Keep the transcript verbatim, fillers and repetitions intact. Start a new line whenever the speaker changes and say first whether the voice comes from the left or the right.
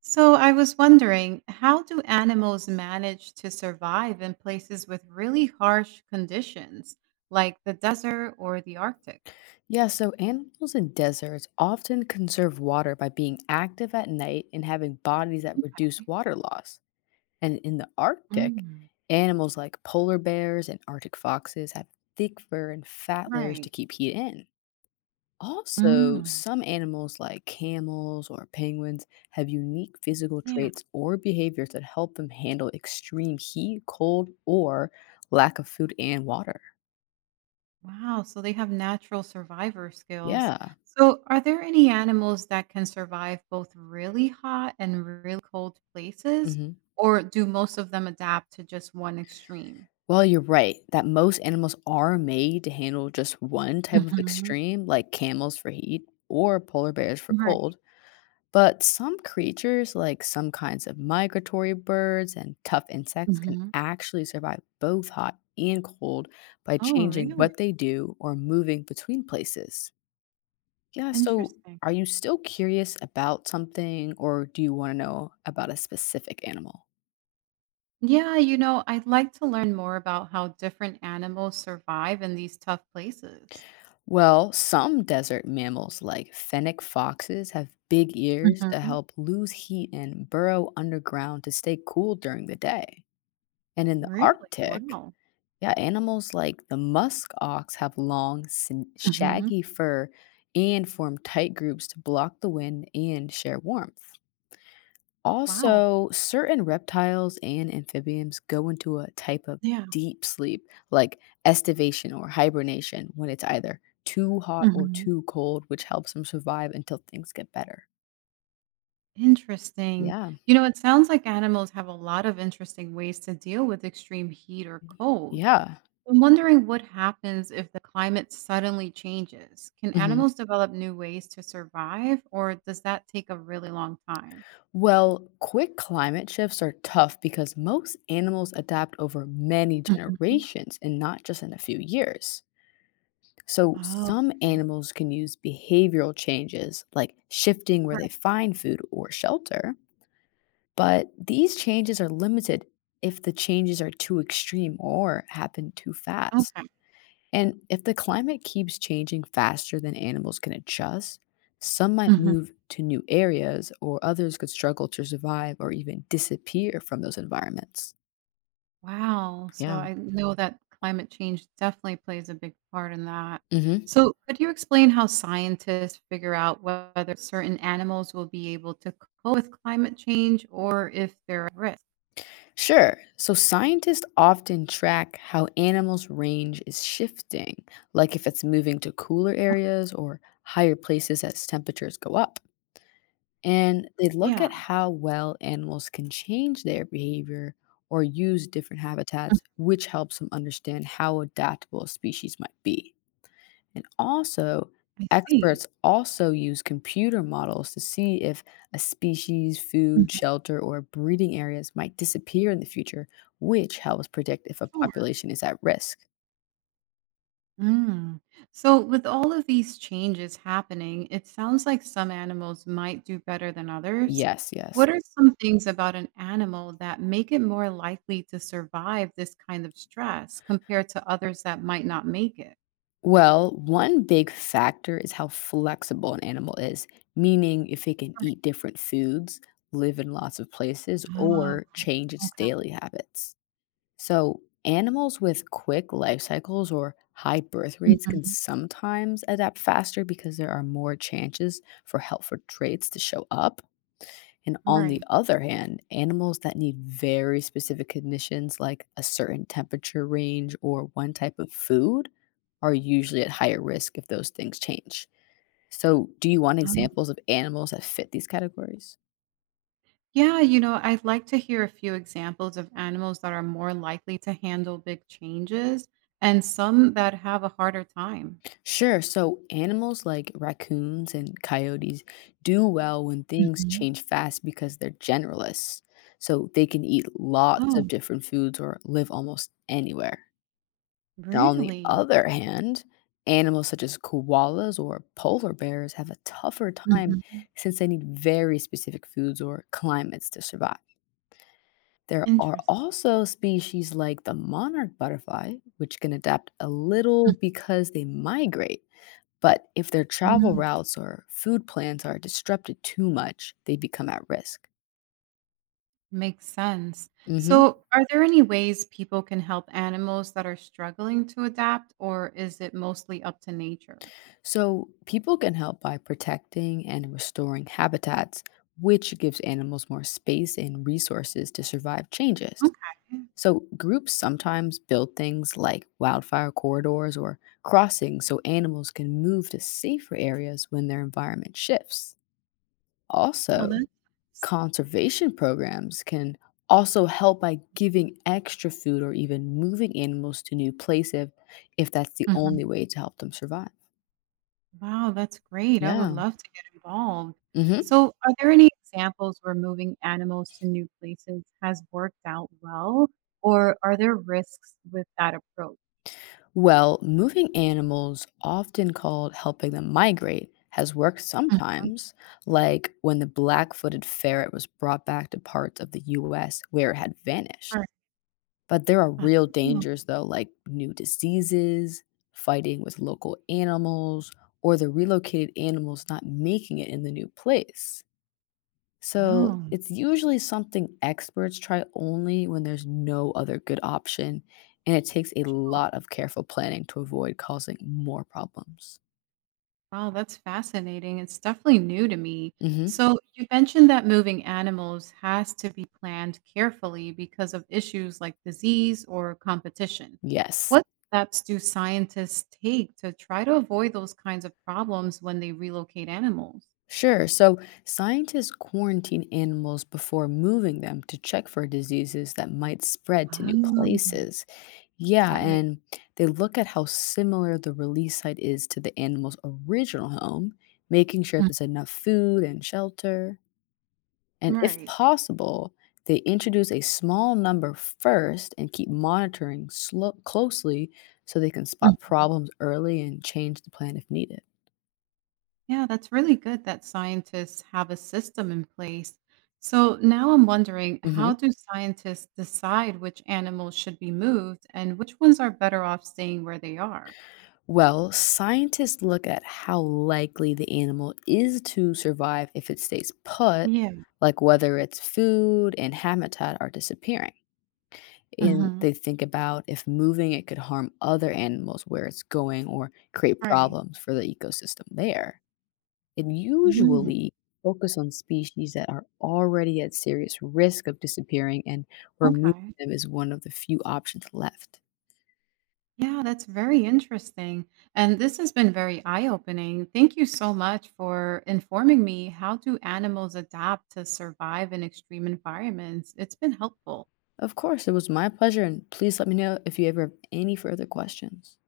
right: So I was wondering, how do animals manage to survive in places with really harsh conditions, like the desert or the Arctic?
left: Yeah, so animals in deserts often conserve water by being active at night and having bodies that reduce water loss. And in the Arctic,
right: Mm.
left: animals like polar bears and Arctic foxes have thick fur and fat layers to
right: Right.
left: keep heat in. Also,
right: Mm.
left: some animals like camels or penguins have unique physical
right: Yeah.
left: traits or behaviors that help them handle extreme heat, cold, or lack of food and water.
right: Wow. So they have natural survivor skills.
left: Yeah.
right: So are there any animals that can survive both really hot and really cold places,
left: hmm
right: or do most of them adapt to just one extreme?
left: Well, you're right that most animals are made to handle just one type of
right: Hmm.
left: extreme, like camels for heat or polar bears for
right: Right.
left: cold. But some creatures, like some kinds of migratory birds and tough insects, can
right: Hmm.
left: actually survive both hot and cold by
right: Oh,
left: changing
right: really?
left: what they do or moving between places. Yeah, so
right: Interesting.
left: are you still curious about something or do you want to know about a specific animal?
right: Yeah, you know, I'd like to learn more about how different animals survive in these tough places.
left: Well, some desert mammals like fennec foxes have big ears to
right: Hmm.
left: help lose heat and burrow underground to stay cool during the day. And in the
right: Really?
left: Arctic,
right: Wow.
left: yeah, animals like the musk ox have long, sin-
right: Hmm.
left: shaggy fur and form tight groups to block the wind and share warmth.
right: Wow.
left: Also, certain reptiles and amphibians go into a type of
right: Yeah.
left: deep sleep, like estivation or hibernation, when it's either too hot or
right: Hmm.
left: too cold, which helps them survive until things get better.
right: Interesting.
left: Yeah.
right: You know, it sounds like animals have a lot of interesting ways to deal with extreme heat or cold.
left: Yeah.
right: I'm wondering what happens if the climate suddenly changes. Can
left: Mhm.
right: animals develop new ways to survive, or does that take a really long time?
left: Well, quick climate shifts are tough because most animals adapt over many
right: Hmm.
left: generations and not just in a few years. So,
right: Oh,
left: some
right: okay.
left: animals can use behavioral changes like shifting where
right: Right.
left: they find food or shelter. But these changes are limited if the changes are too extreme or happen too
right: Okay.
left: fast. And if the climate keeps changing faster than animals can adjust, some might move to new areas, or others could struggle to survive or even disappear from those environments.
right: Wow. So
left: Yeah.
right: I know that climate change definitely plays a big part in that. Mhm.
left: hmm
right: So, could you explain how scientists figure out whether certain animals will be able to cope with climate change or if they're at risk?
left: Sure. So scientists often track how animals' range is shifting, like if it's moving to cooler
right: Okay.
left: areas or higher places as temperatures go up. And they look at
right: Yeah,
left: how well animals can change their behavior or use different habitats, which helps them understand how adaptable a species might be. And also,
right: I see.
left: experts also use computer models to see if a species' food,
right: Mhm.
left: shelter, or breeding areas might disappear in the future, which helps predict if a
right: Sure.
left: population is at risk.
right: Mm. So, with all of these changes happening, it sounds like some animals might do better than others.
left: Yes,
right: What
left: yes.
right: are some things about an animal that make it more likely to survive this kind of stress compared to others that might not make it?
left: Well, one big factor is how flexible an animal is, meaning if it can
right: Right.
left: eat different foods, live in lots of places,
right: Ah,
left: or change its
right: okay.
left: daily habits. So, animals with quick life cycles or high birth rates can
right: Mhm.
left: sometimes adapt faster because there are more chances for helpful traits to show up. And on the
right: Right.
left: other hand, animals that need very specific conditions, like a certain temperature range or one type of food, are usually at higher risk if those things change. So, do you want
right: Oh.
left: examples of animals that fit these categories?
right: Yeah, you know, I'd like to hear a few examples of animals that are more likely to handle big changes and some that have a harder time.
left: Sure. So, animals like raccoons and coyotes do well when things
right: Mhm.
left: change fast because they're generalists. So, they can eat lots of
right: Oh,
left: different foods or live almost anywhere. Now, on the
right: really?
left: other hand, animals such as koalas or polar bears have a tougher time
right: Mhm.
left: since they need very specific foods or climates to survive. There are
right: Interesting.
left: also species like the monarch butterfly, which can adapt a little because they migrate. But if their travel
right: Mhm.
left: routes or food plans are disrupted too much, they become at risk.
right: Makes sense.
left: hmm
right: So, are there any ways people can help animals that are struggling to adapt, or is it mostly up to nature?
left: So, people can help by protecting and restoring habitats, which gives animals more space and resources to survive changes.
right: Okay.
left: So, groups sometimes build things like wildfire corridors or crossings so animals can move to safer areas when their environment shifts. Also,
right: Well, that's nice.
left: conservation programs can also help by giving extra food or even moving animals to new places if that's the
right: Mhm.
left: only way to help them survive.
right: Wow, that's great. I would
left: Yeah.
right: love to get involved.
left: Mhm.
right: So, are there any examples where moving animals to new places has worked out well, or are there risks with that approach?
left: Well, moving animals, often called helping them migrate, has worked
right: Mhm.
left: sometimes, like when the black footed ferret was brought back to parts of the U S where it had vanished.
right: Or-
left: But there are real
right: Oh,
left: dangers, though, like new diseases, fighting with local animals, or the relocated animals not making it in the new place. So
right: oh.
left: it's usually something experts try only when there's no other good option, and it takes a lot of careful planning to avoid causing more problems.
right: Wow, that's fascinating. It's definitely new to me.
left: hmm
right: So, you mentioned that moving animals has to be planned carefully because of issues like disease or competition.
left: Yes.
right: What steps do scientists take to try to avoid those kinds of problems when they relocate animals?
left: Sure. So scientists quarantine animals before moving them to check for diseases that might spread to new
right: Oh.
left: places. Yeah,
right: That makes
left: and they look at how similar the release site is to the animal's original home, making sure
right: Mhm.
left: there's enough food and shelter. And if
right: Right.
left: possible, they introduce a small number first and keep monitoring slow, closely so they can spot problems early and change the plan if needed.
right: Yeah, that's really good that scientists have a system in place. So now I'm wondering
left: Mhm.
right: how do scientists decide which animals should be moved and which ones are better off staying where they are?
left: Well, scientists look at how likely the animal is to survive if it stays put,
right: Yeah.
left: like whether its food and habitat are disappearing. And
right: Hmm.
left: they think about if moving it could harm other animals where it's going or create
right: Right.
left: problems for the ecosystem there, and
right: Hmm.
left: usually focus on species that are already at serious risk of disappearing, and removing
right: Okay.
left: them is one of the few options left.
right: Yeah, that's very interesting. And this has been very eye-opening. Thank you so much for informing me how do animals adapt to survive in extreme environments? It's been helpful.
left: Of course, it was my pleasure, and please let me know if you ever have any further questions.